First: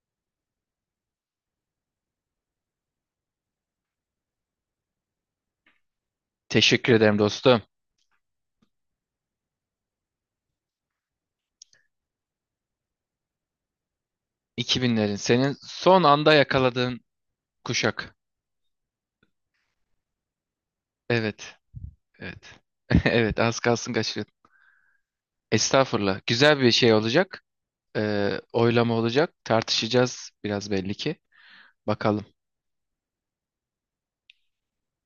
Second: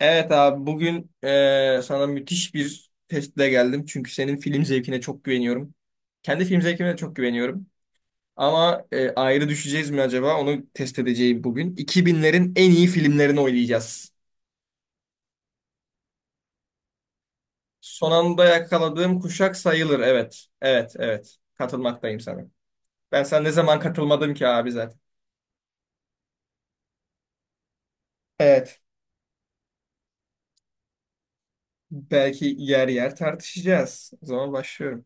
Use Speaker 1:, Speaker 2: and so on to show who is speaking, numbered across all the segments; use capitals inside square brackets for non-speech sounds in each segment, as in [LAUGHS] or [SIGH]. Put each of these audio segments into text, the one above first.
Speaker 1: Evet abi bugün sana müthiş bir testle geldim. Çünkü senin film zevkine çok güveniyorum. Kendi film zevkime
Speaker 2: Teşekkür
Speaker 1: de çok
Speaker 2: ederim dostum.
Speaker 1: güveniyorum. Ama ayrı düşeceğiz mi acaba? Onu test edeceğim bugün. 2000'lerin en iyi filmlerini oynayacağız.
Speaker 2: 2000'lerin senin son anda yakaladığın
Speaker 1: Son
Speaker 2: kuşak.
Speaker 1: anda yakaladığım kuşak sayılır. Evet, evet, evet.
Speaker 2: Evet.
Speaker 1: Katılmaktayım sana.
Speaker 2: Evet. [LAUGHS]
Speaker 1: Ben
Speaker 2: Evet,
Speaker 1: sana ne
Speaker 2: az
Speaker 1: zaman
Speaker 2: kalsın
Speaker 1: katılmadım
Speaker 2: kaçırıyordum.
Speaker 1: ki abi zaten.
Speaker 2: Estağfurullah. Güzel bir şey olacak.
Speaker 1: Evet.
Speaker 2: Oylama olacak. Tartışacağız biraz belli ki. Bakalım.
Speaker 1: Belki yer yer tartışacağız. O zaman başlıyorum.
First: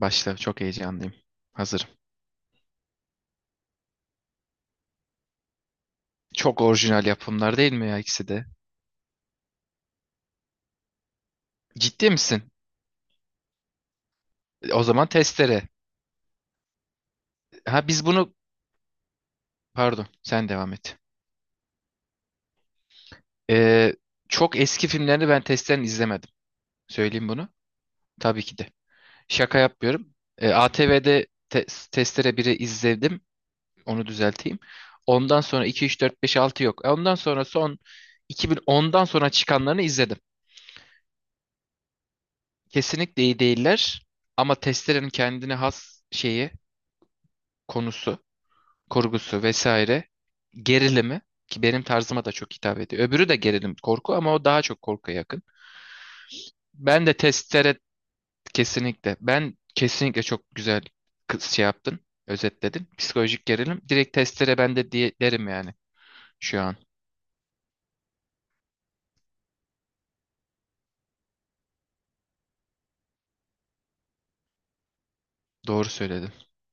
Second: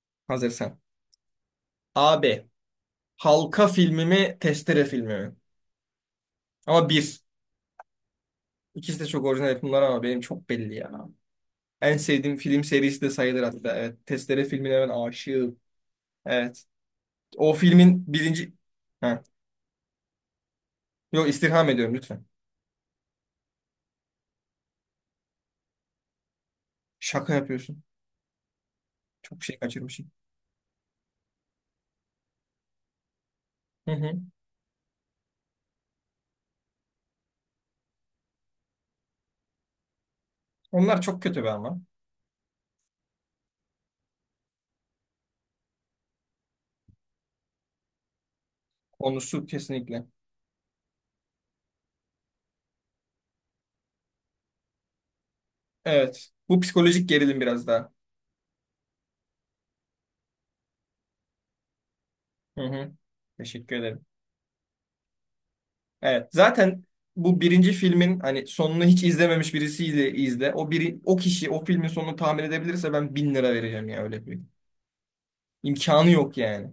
Speaker 2: Başla. Çok
Speaker 1: Hazırsan.
Speaker 2: heyecanlıyım. Hazırım.
Speaker 1: Abi. Halka filmi mi, Testere filmi mi?
Speaker 2: Çok
Speaker 1: Ama
Speaker 2: orijinal
Speaker 1: bir.
Speaker 2: yapımlar değil mi ya ikisi de?
Speaker 1: İkisi de çok orijinal yapımlar ama benim çok belli ya. En
Speaker 2: Ciddi
Speaker 1: sevdiğim
Speaker 2: misin?
Speaker 1: film serisi de sayılır hatta. Evet. Testere filmine
Speaker 2: O
Speaker 1: ben
Speaker 2: zaman
Speaker 1: aşığım.
Speaker 2: testere.
Speaker 1: Evet. O
Speaker 2: Ha biz
Speaker 1: filmin
Speaker 2: bunu...
Speaker 1: birinci... Ha.
Speaker 2: Pardon. Sen devam et.
Speaker 1: Yok, istirham ediyorum lütfen.
Speaker 2: Ee, Çok eski filmlerini ben testlerini izlemedim. Söyleyeyim
Speaker 1: Şaka
Speaker 2: bunu.
Speaker 1: yapıyorsun.
Speaker 2: Tabii ki de.
Speaker 1: Çok şey
Speaker 2: Şaka
Speaker 1: kaçırmışım.
Speaker 2: yapmıyorum. ATV'de Testere 1'i izledim.
Speaker 1: Hı
Speaker 2: Onu
Speaker 1: hı.
Speaker 2: düzelteyim. Ondan sonra 2, 3, 4, 5, 6 yok. Ondan sonra son 2010'dan sonra çıkanlarını izledim.
Speaker 1: Onlar çok kötü be ama.
Speaker 2: Kesinlikle iyi değiller. Ama Testere'nin kendine has şeyi, konusu, kurgusu
Speaker 1: Konusu
Speaker 2: vesaire
Speaker 1: kesinlikle.
Speaker 2: gerilimi ki benim tarzıma da çok hitap ediyor. Öbürü de gerilim korku ama o daha çok korkuya yakın.
Speaker 1: Evet. Bu
Speaker 2: Ben
Speaker 1: psikolojik
Speaker 2: de
Speaker 1: gerilim biraz
Speaker 2: Testere.
Speaker 1: daha.
Speaker 2: Kesinlikle. Ben kesinlikle çok güzel şey yaptın,
Speaker 1: Hı
Speaker 2: özetledin.
Speaker 1: hı.
Speaker 2: Psikolojik
Speaker 1: Teşekkür
Speaker 2: gerilim.
Speaker 1: ederim.
Speaker 2: Direkt testlere ben de diye derim yani
Speaker 1: Evet.
Speaker 2: şu an.
Speaker 1: Zaten bu birinci filmin hani sonunu hiç izlememiş birisiyle izle. O biri, o kişi o filmin sonunu tahmin edebilirse ben 1.000 lira vereceğim ya öyle bir.
Speaker 2: Doğru
Speaker 1: İmkanı
Speaker 2: söyledin.
Speaker 1: yok yani.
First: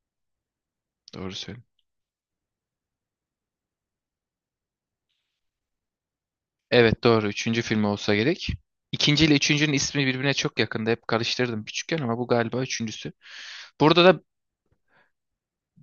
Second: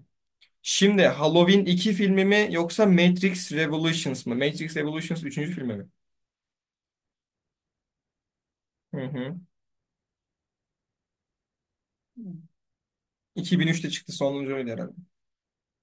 Speaker 1: Şimdi
Speaker 2: Doğru
Speaker 1: Halloween
Speaker 2: söyledin.
Speaker 1: iki filmi mi yoksa Matrix Revolutions mı? Matrix Revolutions üçüncü filmi mi?
Speaker 2: Evet, doğru. Üçüncü film olsa gerek.
Speaker 1: Hı
Speaker 2: İkinci ile
Speaker 1: hı.
Speaker 2: üçüncünün ismi birbirine çok yakında. Hep karıştırdım küçükken ama bu galiba üçüncüsü.
Speaker 1: 2003'te
Speaker 2: Burada
Speaker 1: çıktı
Speaker 2: da
Speaker 1: sonuncu herhalde.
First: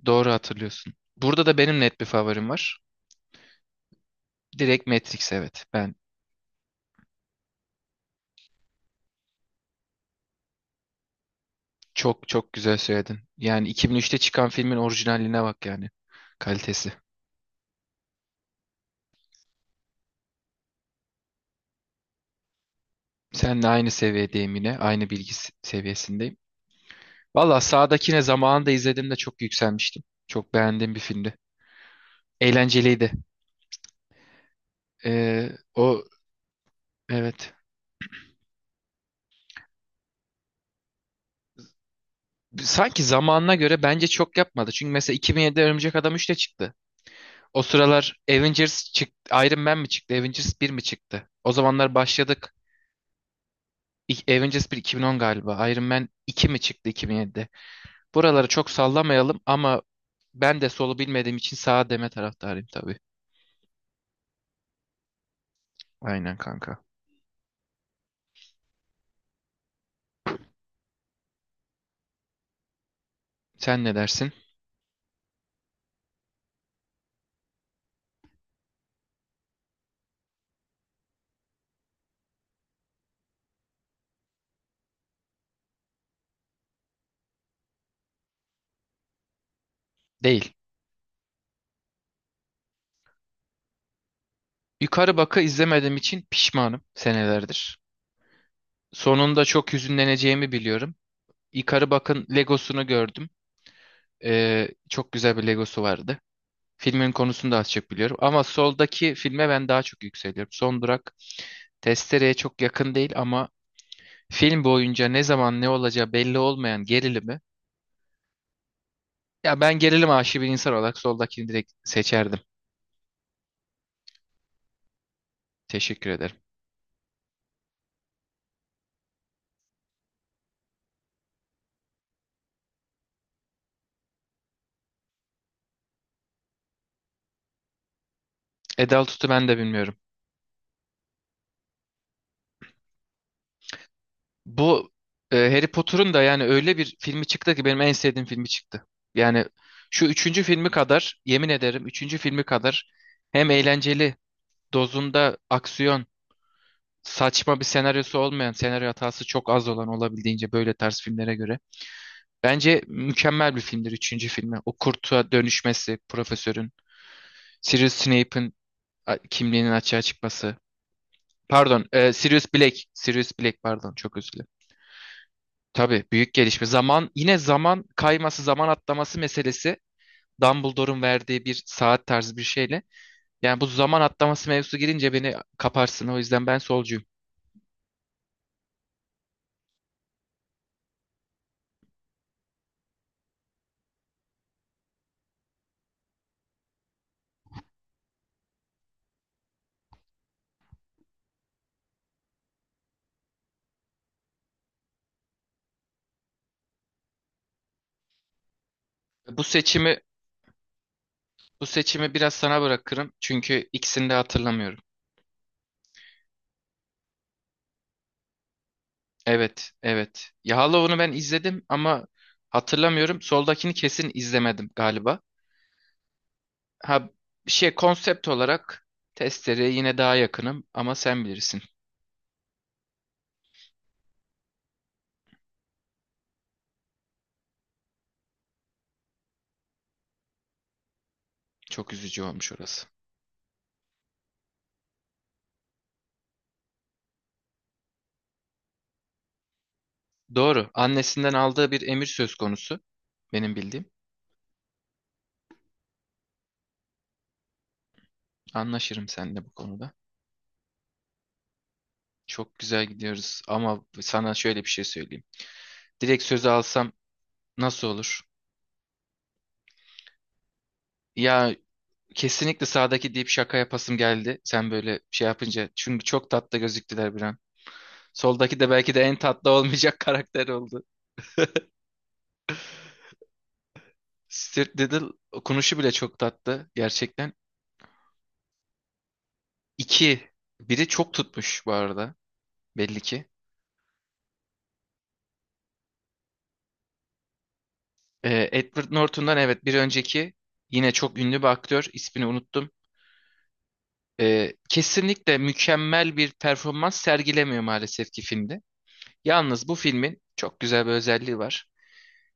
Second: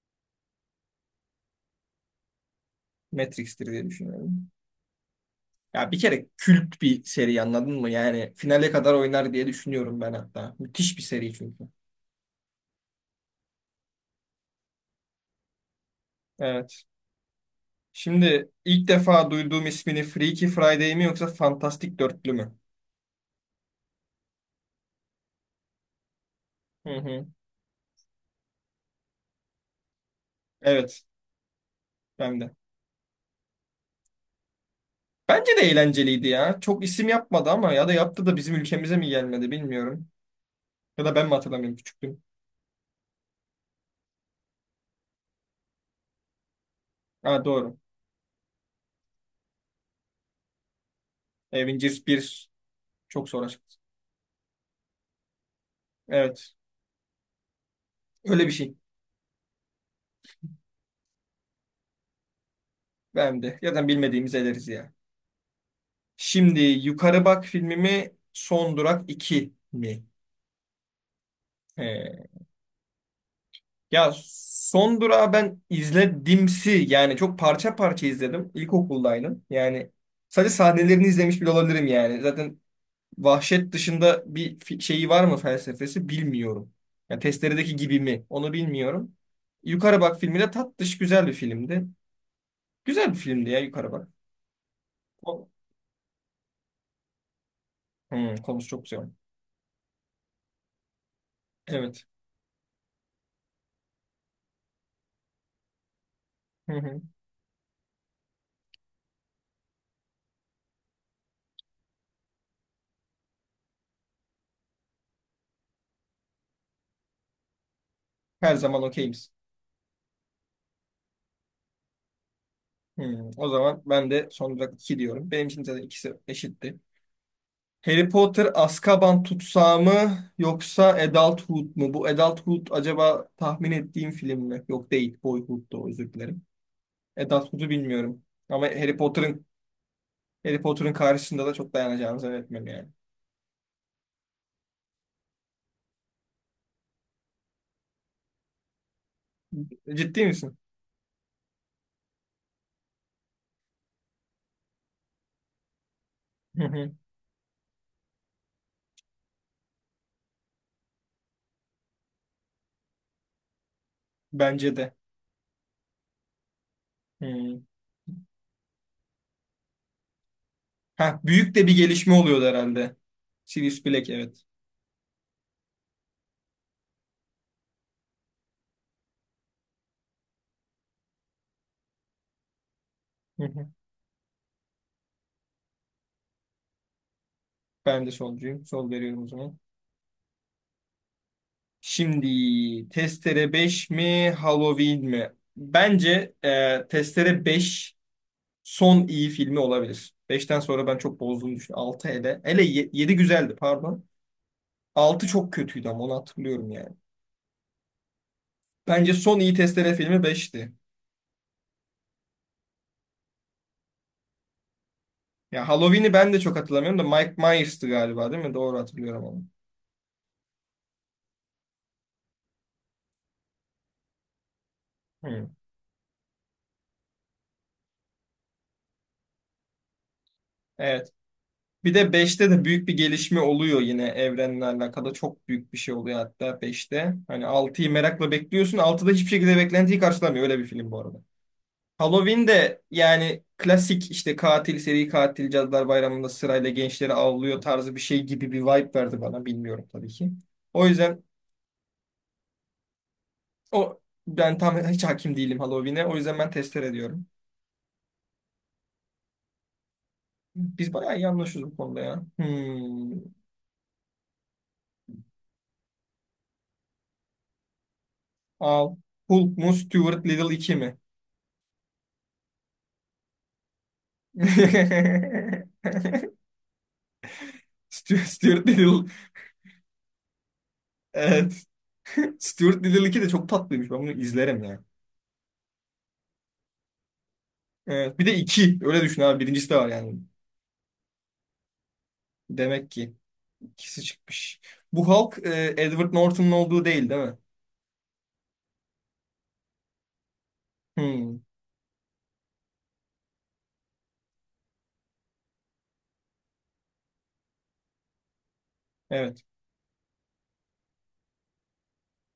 Speaker 2: doğru hatırlıyorsun. Burada da benim net bir favorim var.
Speaker 1: Matrix'tir diye düşünüyorum.
Speaker 2: Direkt Matrix, evet.
Speaker 1: Ya bir kere kült bir seri, anladın mı? Yani finale kadar oynar diye düşünüyorum ben hatta. Müthiş bir seri çünkü.
Speaker 2: Çok çok güzel söyledin. Yani 2003'te çıkan filmin orijinaline bak yani.
Speaker 1: Evet.
Speaker 2: Kalitesi.
Speaker 1: Şimdi ilk defa duyduğum ismini Freaky Friday mi yoksa Fantastic Dörtlü mü?
Speaker 2: Seninle aynı seviyedeyim yine. Aynı bilgi seviyesindeyim.
Speaker 1: Hı hı.
Speaker 2: Valla sağdakine zamanında izlediğimde çok yükselmiştim. Çok beğendiğim bir
Speaker 1: Evet.
Speaker 2: filmdi.
Speaker 1: Ben de.
Speaker 2: Eğlenceliydi.
Speaker 1: Bence de
Speaker 2: O,
Speaker 1: eğlenceliydi ya. Çok isim yapmadı
Speaker 2: evet.
Speaker 1: ama ya da yaptı da bizim ülkemize mi gelmedi bilmiyorum. Ya da ben mi hatırlamıyorum, küçüktüm?
Speaker 2: Sanki zamanına göre bence çok yapmadı. Çünkü mesela 2007'de Örümcek Adam 3 de çıktı.
Speaker 1: Ha,
Speaker 2: O
Speaker 1: doğru.
Speaker 2: sıralar Avengers çıktı. Iron Man mi çıktı? Avengers 1 mi çıktı? O zamanlar
Speaker 1: Avengers bir
Speaker 2: başladık.
Speaker 1: çok sonra çıktı.
Speaker 2: Avengers 1 2010 galiba. Iron Man 2
Speaker 1: Evet.
Speaker 2: mi çıktı 2007'de?
Speaker 1: Öyle
Speaker 2: Buraları
Speaker 1: bir
Speaker 2: çok
Speaker 1: şey.
Speaker 2: sallamayalım ama ben de solu bilmediğim için sağa deme taraftarıyım tabii.
Speaker 1: Ben de. Zaten bilmediğimiz ederiz ya.
Speaker 2: Aynen
Speaker 1: Şimdi
Speaker 2: kanka.
Speaker 1: Yukarı Bak filmimi Son Durak iki mi? He.
Speaker 2: Sen ne
Speaker 1: Ya
Speaker 2: dersin?
Speaker 1: Son Durak'ı ben izledimsi. Yani çok parça parça izledim. İlkokuldaydım. Yani sadece sahnelerini izlemiş bile olabilirim yani. Zaten vahşet dışında bir şeyi var mı felsefesi bilmiyorum. Yani testeredeki gibi mi onu bilmiyorum. Yukarı Bak filmi de
Speaker 2: Değil.
Speaker 1: tatlış güzel bir filmdi. Güzel bir filmdi ya Yukarı Bak.
Speaker 2: Yukarı Bak'ı
Speaker 1: O-
Speaker 2: izlemediğim için pişmanım senelerdir.
Speaker 1: Hmm, konusu çok güzel.
Speaker 2: Sonunda çok hüzünleneceğimi biliyorum. Yukarı
Speaker 1: Evet.
Speaker 2: Bak'ın Legosunu gördüm. Çok güzel bir Legosu vardı.
Speaker 1: Hı hı.
Speaker 2: Filmin konusunu da az çok biliyorum. Ama soldaki filme ben daha çok yükseliyorum. Son Durak, Testere'ye çok yakın değil ama film boyunca ne zaman ne olacağı belli olmayan gerilimi.
Speaker 1: Her zaman okeyiz.
Speaker 2: Ya ben gerilim aşığı bir insan olarak soldakini direkt seçerdim.
Speaker 1: Hmm, o zaman ben de son olarak iki diyorum. Benim için de
Speaker 2: Teşekkür
Speaker 1: ikisi
Speaker 2: ederim.
Speaker 1: eşitti. Harry Potter Azkaban tutsağı mı yoksa Adulthood mu? Bu Adulthood acaba tahmin ettiğim film mi? Yok, değil. Boyhood'du, özür dilerim. Adulthood'u bilmiyorum. Ama Harry
Speaker 2: Edal tutu
Speaker 1: Potter'ın
Speaker 2: ben de bilmiyorum.
Speaker 1: Harry Potter'ın karşısında da çok dayanacağını zannetmiyorum yani.
Speaker 2: Bu Harry Potter'ın da yani öyle bir filmi çıktı ki benim en sevdiğim filmi çıktı. Yani şu
Speaker 1: Ciddi
Speaker 2: üçüncü
Speaker 1: misin?
Speaker 2: filmi kadar yemin ederim üçüncü filmi kadar hem eğlenceli dozunda aksiyon
Speaker 1: Hı hı.
Speaker 2: saçma bir senaryosu olmayan senaryo hatası çok az olan olabildiğince böyle tarz filmlere göre. Bence mükemmel bir filmdir üçüncü filmi.
Speaker 1: Bence
Speaker 2: O
Speaker 1: de.
Speaker 2: kurtuğa dönüşmesi, profesörün.
Speaker 1: Hı.
Speaker 2: Sirius Snape'in kimliğinin açığa çıkması.
Speaker 1: Ha, büyük de bir
Speaker 2: Pardon,
Speaker 1: gelişme oluyordu
Speaker 2: Sirius Black.
Speaker 1: herhalde.
Speaker 2: Sirius Black,
Speaker 1: Sirius
Speaker 2: pardon,
Speaker 1: Black,
Speaker 2: çok özür
Speaker 1: evet.
Speaker 2: dilerim. Tabii büyük gelişme. Zaman yine zaman kayması, zaman atlaması meselesi Dumbledore'un verdiği bir saat tarzı bir şeyle.
Speaker 1: Hı
Speaker 2: Yani bu
Speaker 1: hı.
Speaker 2: zaman atlaması mevzusu girince beni kaparsın. O yüzden ben solcuyum.
Speaker 1: Ben de solcuyum. Sol veriyorum o zaman. Şimdi Testere beş mi Halloween mi? Bence Testere beş son iyi filmi olabilir. Beşten sonra ben çok bozduğunu düşünüyorum. 6 hele. Hele 7 güzeldi, pardon. 6 çok kötüydü ama onu hatırlıyorum yani. Bence son
Speaker 2: Bu
Speaker 1: iyi Testere
Speaker 2: seçimi
Speaker 1: filmi beşti.
Speaker 2: bu seçimi biraz sana bırakırım. Çünkü ikisini de hatırlamıyorum.
Speaker 1: Ya Halloween'i ben de çok hatırlamıyorum da Mike Myers'tı galiba, değil mi? Doğru hatırlıyorum onu.
Speaker 2: Evet, evet. Ya Hollow'unu ben izledim ama hatırlamıyorum. Soldakini kesin izlemedim galiba.
Speaker 1: Hı.
Speaker 2: Ha, şey, konsept olarak testereye yine daha yakınım ama
Speaker 1: Evet.
Speaker 2: sen bilirsin.
Speaker 1: Bir de beşte de büyük bir gelişme oluyor yine evrenle alakalı. Çok büyük bir şey oluyor hatta beşte. Hani 6'yı merakla bekliyorsun. Altıda hiçbir şekilde beklentiyi karşılamıyor. Öyle bir film bu arada.
Speaker 2: Çok üzücü
Speaker 1: Halloween
Speaker 2: olmuş
Speaker 1: de
Speaker 2: orası.
Speaker 1: yani klasik işte katil, seri katil, Cadılar Bayramı'nda sırayla gençleri avlıyor tarzı bir şey gibi bir vibe verdi bana. Bilmiyorum tabii ki.
Speaker 2: Doğru.
Speaker 1: O yüzden
Speaker 2: Annesinden aldığı bir emir söz konusu. Benim bildiğim.
Speaker 1: o ben tam hiç hakim değilim Halloween'e. O yüzden ben tester ediyorum.
Speaker 2: Anlaşırım seninle bu konuda.
Speaker 1: Biz bayağı iyi anlaşıyoruz bu konuda ya.
Speaker 2: Çok güzel
Speaker 1: Hmm.
Speaker 2: gidiyoruz ama sana şöyle bir şey söyleyeyim. Direkt sözü alsam nasıl olur?
Speaker 1: Al. Hulk mu Stuart Little iki mi?
Speaker 2: Ya kesinlikle sağdaki deyip şaka yapasım geldi. Sen böyle
Speaker 1: [LAUGHS]
Speaker 2: şey yapınca. Çünkü çok tatlı gözüktüler bir an. Soldaki
Speaker 1: Stuart
Speaker 2: de belki de
Speaker 1: Little.
Speaker 2: en tatlı olmayacak [LAUGHS] karakter oldu.
Speaker 1: Evet. [LAUGHS] Stuart Little iki de çok tatlıymış. Ben bunu izlerim
Speaker 2: Stuart
Speaker 1: ya.
Speaker 2: Little okunuşu bile çok tatlı gerçekten.
Speaker 1: Evet. Bir de 2. Öyle düşün abi. Birincisi de var yani.
Speaker 2: İki. Biri çok tutmuş bu arada.
Speaker 1: Demek
Speaker 2: Belli
Speaker 1: ki
Speaker 2: ki.
Speaker 1: ikisi çıkmış. Bu Hulk Edward Norton'un olduğu değil, değil mi?
Speaker 2: Edward Norton'dan evet bir önceki yine çok
Speaker 1: Hmm.
Speaker 2: ünlü bir aktör. İsmini unuttum. Kesinlikle mükemmel bir performans sergilemiyor maalesef ki filmde.
Speaker 1: Evet.
Speaker 2: Yalnız bu filmin çok güzel bir özelliği var.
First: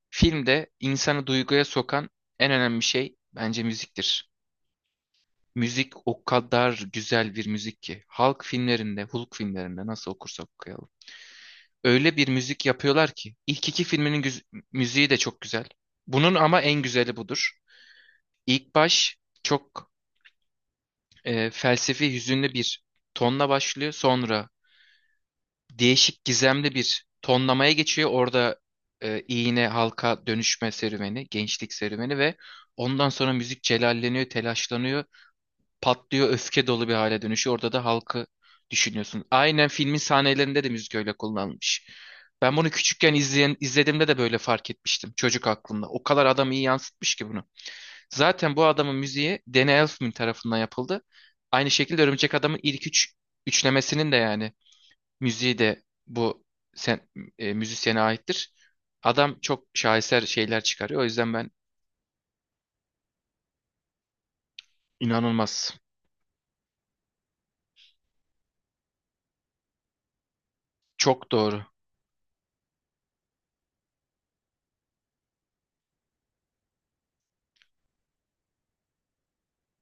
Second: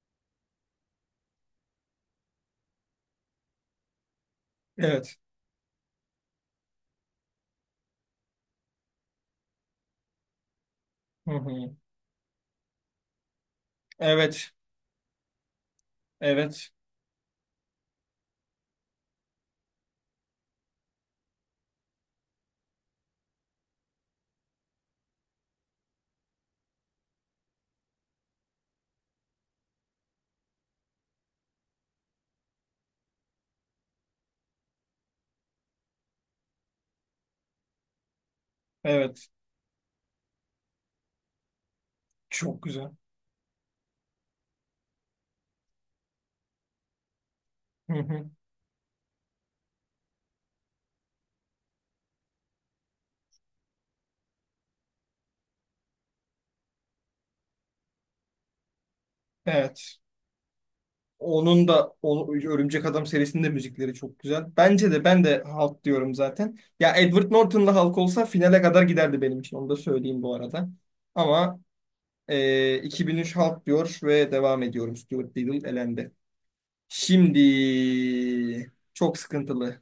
Speaker 2: Filmde insanı duyguya sokan en önemli şey bence müziktir.
Speaker 1: Evet.
Speaker 2: Müzik o kadar güzel bir müzik ki. Halk filmlerinde, Hulk filmlerinde nasıl okursak okuyalım,
Speaker 1: Hı hı.
Speaker 2: öyle bir müzik yapıyorlar ki. İlk iki filminin
Speaker 1: Evet.
Speaker 2: müziği de çok güzel. Bunun ama
Speaker 1: Evet.
Speaker 2: en güzeli budur. İlk baş çok felsefi, hüzünlü bir tonla başlıyor. Sonra değişik, gizemli bir tonlamaya geçiyor. Orada iğne, halka dönüşme serüveni, gençlik serüveni ve ondan sonra müzik celalleniyor, telaşlanıyor. Patlıyor, öfke dolu bir hale dönüşüyor. Orada da halkı düşünüyorsun.
Speaker 1: Evet.
Speaker 2: Aynen filmin sahnelerinde de müzik öyle kullanılmış. Ben
Speaker 1: Çok
Speaker 2: bunu
Speaker 1: güzel.
Speaker 2: küçükken izlediğimde de böyle fark etmiştim çocuk aklımda. O kadar adam iyi yansıtmış ki bunu.
Speaker 1: Hı hı.
Speaker 2: Zaten bu adamın müziği Danny Elfman tarafından yapıldı. Aynı şekilde Örümcek Adam'ın ilk üç üçlemesinin de yani müziği de bu sen, müzisyene aittir. Adam çok
Speaker 1: Evet.
Speaker 2: şaheser şeyler çıkarıyor. O yüzden ben
Speaker 1: Onun da o, Örümcek Adam serisinin de müzikleri çok güzel. Bence de ben de
Speaker 2: inanılmaz.
Speaker 1: Hulk diyorum zaten. Ya Edward Norton'la Hulk olsa finale kadar giderdi benim için. Onu da söyleyeyim bu arada.
Speaker 2: Çok
Speaker 1: Ama
Speaker 2: doğru.
Speaker 1: 2003 Hulk diyor ve devam ediyorum. Stuart Little elendi. Şimdi çok sıkıntılı.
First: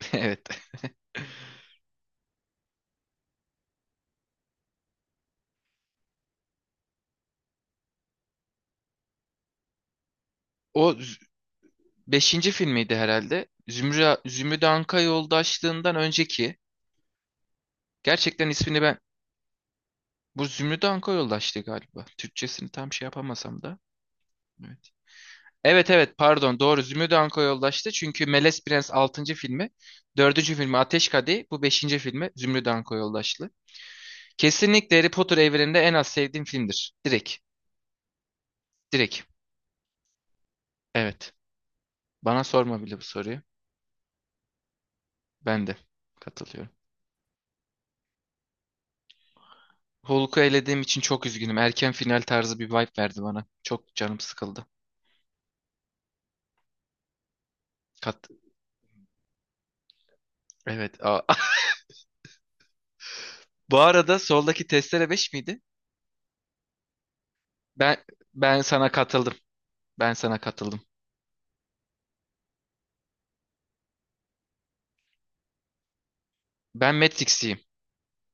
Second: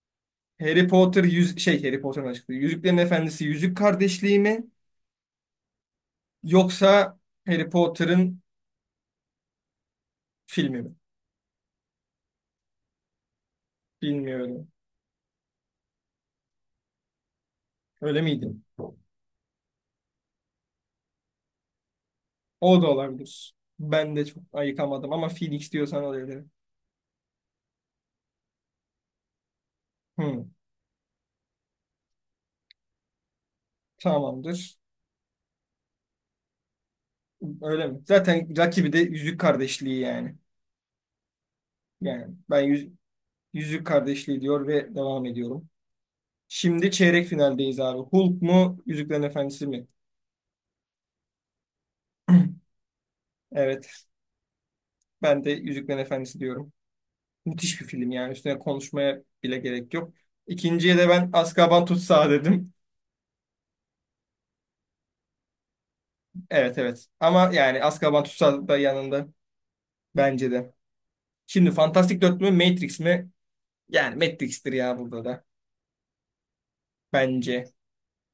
Speaker 2: [LAUGHS] Evet.
Speaker 1: Harry Potter yüz şey Harry Potter'ın açıklığı. Yüzüklerin Efendisi Yüzük Kardeşliği mi yoksa Harry Potter'ın filmi mi?
Speaker 2: O beşinci filmiydi herhalde. Zümrüt
Speaker 1: Bilmiyorum.
Speaker 2: Anka Yoldaşlığından önceki.
Speaker 1: Öyle
Speaker 2: Gerçekten
Speaker 1: miydi?
Speaker 2: ismini ben... Bu Zümrüt Anka Yoldaşlığı galiba. Türkçesini
Speaker 1: O da
Speaker 2: tam şey
Speaker 1: olabilir.
Speaker 2: yapamasam da.
Speaker 1: Ben de çok
Speaker 2: Evet.
Speaker 1: ayıkamadım ama Phoenix
Speaker 2: Evet,
Speaker 1: diyorsan
Speaker 2: evet,
Speaker 1: olabilir.
Speaker 2: pardon, doğru Zümrüt Anka Yoldaşlığı. Çünkü Melez Prens altıncı filmi.
Speaker 1: Hı,
Speaker 2: Dördüncü filmi Ateş Kadehi. Bu beşinci filmi Zümrüt Anka Yoldaşlığı.
Speaker 1: tamamdır.
Speaker 2: Kesinlikle Harry Potter evreninde en az sevdiğim filmdir. Direkt.
Speaker 1: Öyle mi? Zaten rakibi de
Speaker 2: Direkt.
Speaker 1: Yüzük Kardeşliği yani.
Speaker 2: Evet.
Speaker 1: Yani
Speaker 2: Bana
Speaker 1: ben
Speaker 2: sorma
Speaker 1: yüz,
Speaker 2: bile bu soruyu.
Speaker 1: Yüzük Kardeşliği diyor ve devam
Speaker 2: Ben
Speaker 1: ediyorum.
Speaker 2: de katılıyorum.
Speaker 1: Şimdi çeyrek finaldeyiz abi. Hulk mu, Yüzüklerin Efendisi mi?
Speaker 2: Hulk'u elediğim için çok üzgünüm. Erken final tarzı bir vibe verdi bana. Çok
Speaker 1: Evet,
Speaker 2: canım sıkıldı.
Speaker 1: ben de Yüzüklerin Efendisi diyorum. Müthiş bir film
Speaker 2: Kat
Speaker 1: yani. Üstüne konuşmaya bile gerek yok.
Speaker 2: evet.
Speaker 1: İkinciye de
Speaker 2: Aa.
Speaker 1: ben
Speaker 2: [LAUGHS]
Speaker 1: Azkaban Tutsağı dedim.
Speaker 2: Bu arada soldaki testere 5 miydi?
Speaker 1: Evet, evet. Ama yani
Speaker 2: Ben
Speaker 1: Azkaban
Speaker 2: ben
Speaker 1: Tutsağı da
Speaker 2: sana
Speaker 1: yanında
Speaker 2: katıldım. Ben sana
Speaker 1: bence de.
Speaker 2: katıldım.
Speaker 1: Şimdi Fantastic 4 mü Matrix mi? Yani Matrix'tir ya burada da.
Speaker 2: Ben Matrix'iyim.
Speaker 1: Bence.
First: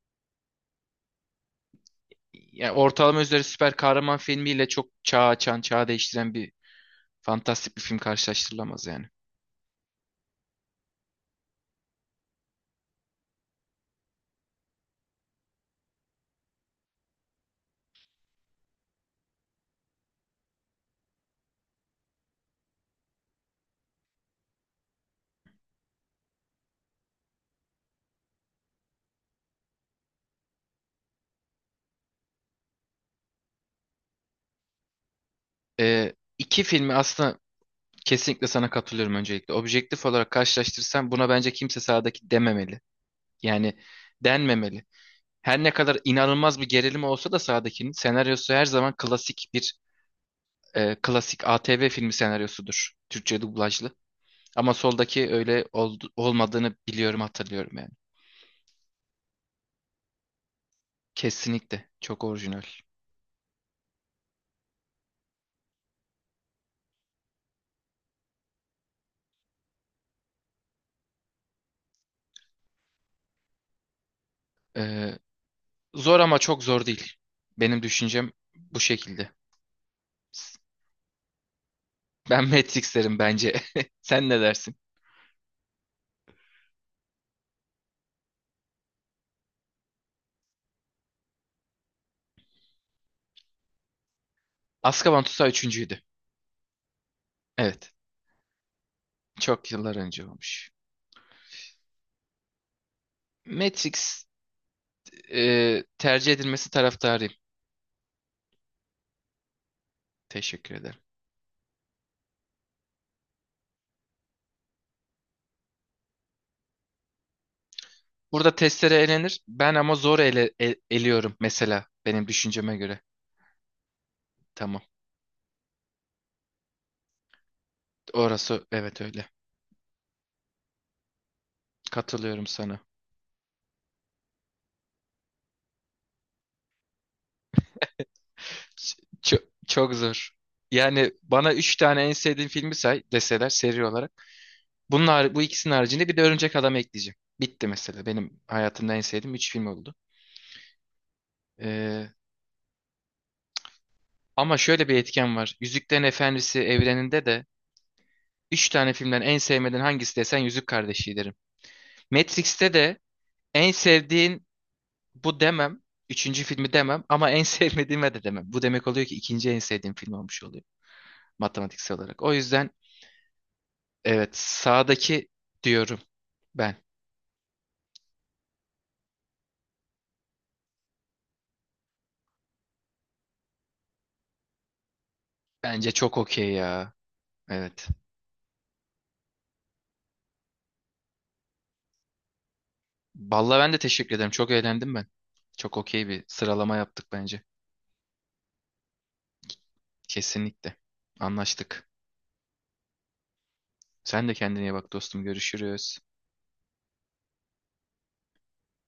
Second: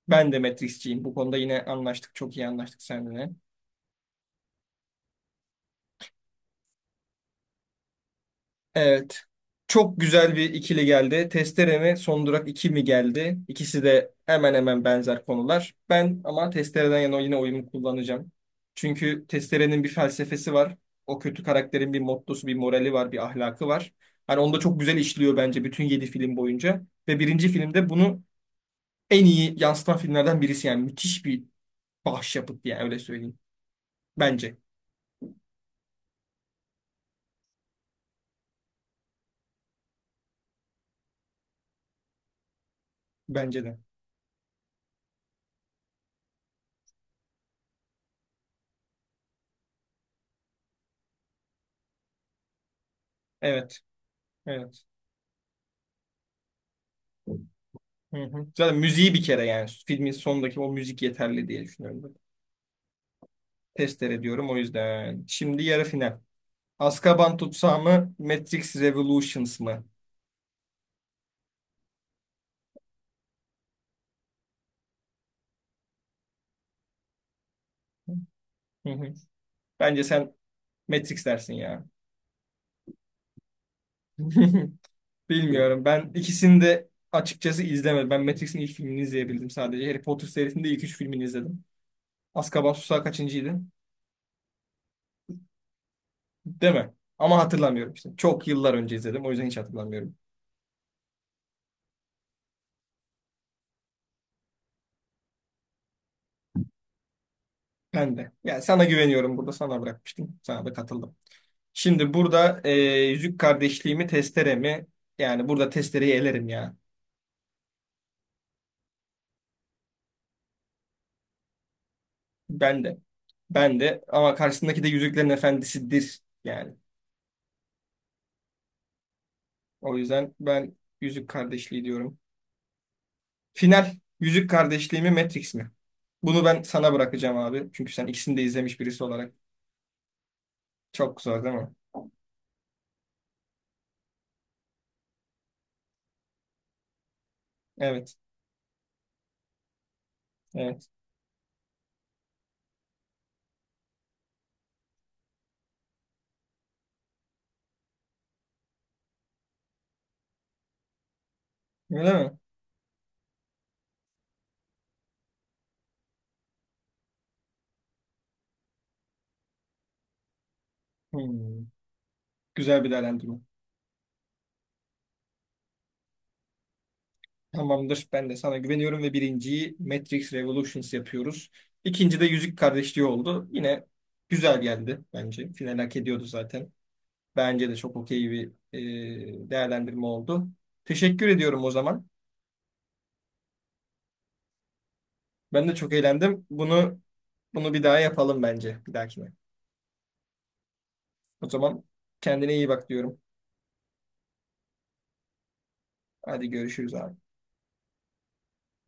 Speaker 1: Ben de Matrix'ciyim. Bu konuda yine anlaştık. Çok iyi
Speaker 2: Yani
Speaker 1: anlaştık
Speaker 2: ortalama
Speaker 1: seninle.
Speaker 2: üzeri süper kahraman filmiyle çok çağ açan, çağ değiştiren bir fantastik bir film karşılaştırılamaz yani.
Speaker 1: Evet. Çok güzel bir ikili geldi. Testere mi, Son Durak iki mi geldi? İkisi de hemen hemen benzer konular. Ben ama Testere'den yana yine oyumu kullanacağım. Çünkü Testere'nin bir felsefesi var. O kötü karakterin bir mottosu, bir morali var, bir ahlakı var. Hani onu da çok güzel işliyor bence bütün 7 film boyunca. Ve birinci filmde bunu en iyi yansıtan filmlerden birisi. Yani müthiş bir başyapıt yani öyle söyleyeyim. Bence.
Speaker 2: İki filmi aslında, kesinlikle sana katılıyorum öncelikle. Objektif olarak karşılaştırsam buna bence kimse sağdaki dememeli.
Speaker 1: Bence
Speaker 2: Yani
Speaker 1: de.
Speaker 2: denmemeli. Her ne kadar inanılmaz bir gerilim olsa da sahadakinin senaryosu her zaman klasik ATV filmi senaryosudur. Türkçe
Speaker 1: Evet.
Speaker 2: dublajlı. Ama
Speaker 1: Evet.
Speaker 2: soldaki öyle olmadığını biliyorum, hatırlıyorum yani.
Speaker 1: Hı hı. Zaten müziği bir kere yani filmin sondaki o müzik yeterli diye
Speaker 2: Kesinlikle
Speaker 1: düşünüyorum ben.
Speaker 2: çok orijinal.
Speaker 1: Testere ediyorum o yüzden. Şimdi yarı final. Azkaban tutsağı mı? Matrix Revolutions mı?
Speaker 2: E, Zor ama çok zor değil. Benim düşüncem bu
Speaker 1: Hı hı.
Speaker 2: şekilde.
Speaker 1: Bence sen
Speaker 2: S-
Speaker 1: Matrix dersin ya.
Speaker 2: Ben [LAUGHS] Matrix derim bence. [LAUGHS] Sen ne dersin?
Speaker 1: [LAUGHS] Bilmiyorum. Ben ikisini de açıkçası izlemedim. Ben Matrix'in ilk filmini izleyebildim sadece. Harry Potter serisinin de ilk üç filmini izledim. Azkaban Susağı kaçıncıydın?
Speaker 2: Azkaban Tutsağı üçüncüydü.
Speaker 1: Değil mi? Ama hatırlamıyorum
Speaker 2: Evet.
Speaker 1: işte. Çok yıllar önce izledim. O yüzden hiç
Speaker 2: Çok yıllar
Speaker 1: hatırlamıyorum.
Speaker 2: önce olmuş. Matrix tercih edilmesi taraftarıyım.
Speaker 1: Ben de. Yani sana güveniyorum. Burada sana bırakmıştım. Sana da
Speaker 2: Teşekkür ederim.
Speaker 1: katıldım. Şimdi burada yüzük kardeşliğimi testere mi? Yani burada testereyi elerim ya.
Speaker 2: Burada testere elenir. Ben ama zor eliyorum mesela benim düşünceme
Speaker 1: Ben de.
Speaker 2: göre.
Speaker 1: Ben de. Ama karşısındaki
Speaker 2: Tamam.
Speaker 1: de Yüzüklerin Efendisi'dir. Yani.
Speaker 2: Orası evet, öyle.
Speaker 1: O yüzden ben yüzük kardeşliği diyorum.
Speaker 2: Katılıyorum sana.
Speaker 1: Final. Yüzük kardeşliği mi Matrix mi? Bunu ben sana bırakacağım abi. Çünkü sen ikisini de izlemiş birisi olarak.
Speaker 2: Çok, çok zor. Yani
Speaker 1: Çok zor değil
Speaker 2: bana
Speaker 1: mi?
Speaker 2: üç tane en sevdiğim filmi say deseler seri olarak. Bunlar bu ikisinin haricinde bir de Örümcek Adam ekleyeceğim. Bitti mesela.
Speaker 1: Evet.
Speaker 2: Benim hayatımda en sevdiğim üç film oldu.
Speaker 1: Evet.
Speaker 2: Ee, Ama şöyle bir etken var. Yüzüklerin Efendisi evreninde de üç tane filmden en sevmediğin hangisi desen Yüzük Kardeşi derim.
Speaker 1: Öyle mi?
Speaker 2: Matrix'te de en sevdiğin. Bu demem. Üçüncü filmi demem ama en [LAUGHS] sevmediğime de demem. Bu demek oluyor ki ikinci en sevdiğim film olmuş oluyor
Speaker 1: Hmm,
Speaker 2: matematiksel olarak. O yüzden
Speaker 1: güzel bir değerlendirme.
Speaker 2: evet, sağdaki diyorum ben.
Speaker 1: Tamamdır. Ben de sana güveniyorum ve birinciyi Matrix Revolutions yapıyoruz. İkinci de Yüzük Kardeşliği oldu. Yine güzel geldi bence. Final
Speaker 2: Bence
Speaker 1: hak
Speaker 2: çok
Speaker 1: ediyordu
Speaker 2: okey
Speaker 1: zaten.
Speaker 2: ya.
Speaker 1: Bence de
Speaker 2: Evet.
Speaker 1: çok okey bir e, değerlendirme oldu. Teşekkür ediyorum o zaman.
Speaker 2: Vallahi ben de teşekkür ederim. Çok eğlendim ben.
Speaker 1: Ben de
Speaker 2: Çok
Speaker 1: çok
Speaker 2: okey bir
Speaker 1: eğlendim.
Speaker 2: sıralama
Speaker 1: Bunu
Speaker 2: yaptık bence.
Speaker 1: bunu bir daha yapalım bence bir dahakine.
Speaker 2: Kesinlikle.
Speaker 1: O zaman
Speaker 2: Anlaştık.
Speaker 1: kendine iyi bak diyorum.
Speaker 2: Sen de kendine iyi bak dostum. Görüşürüz.
Speaker 1: Hadi görüşürüz abi.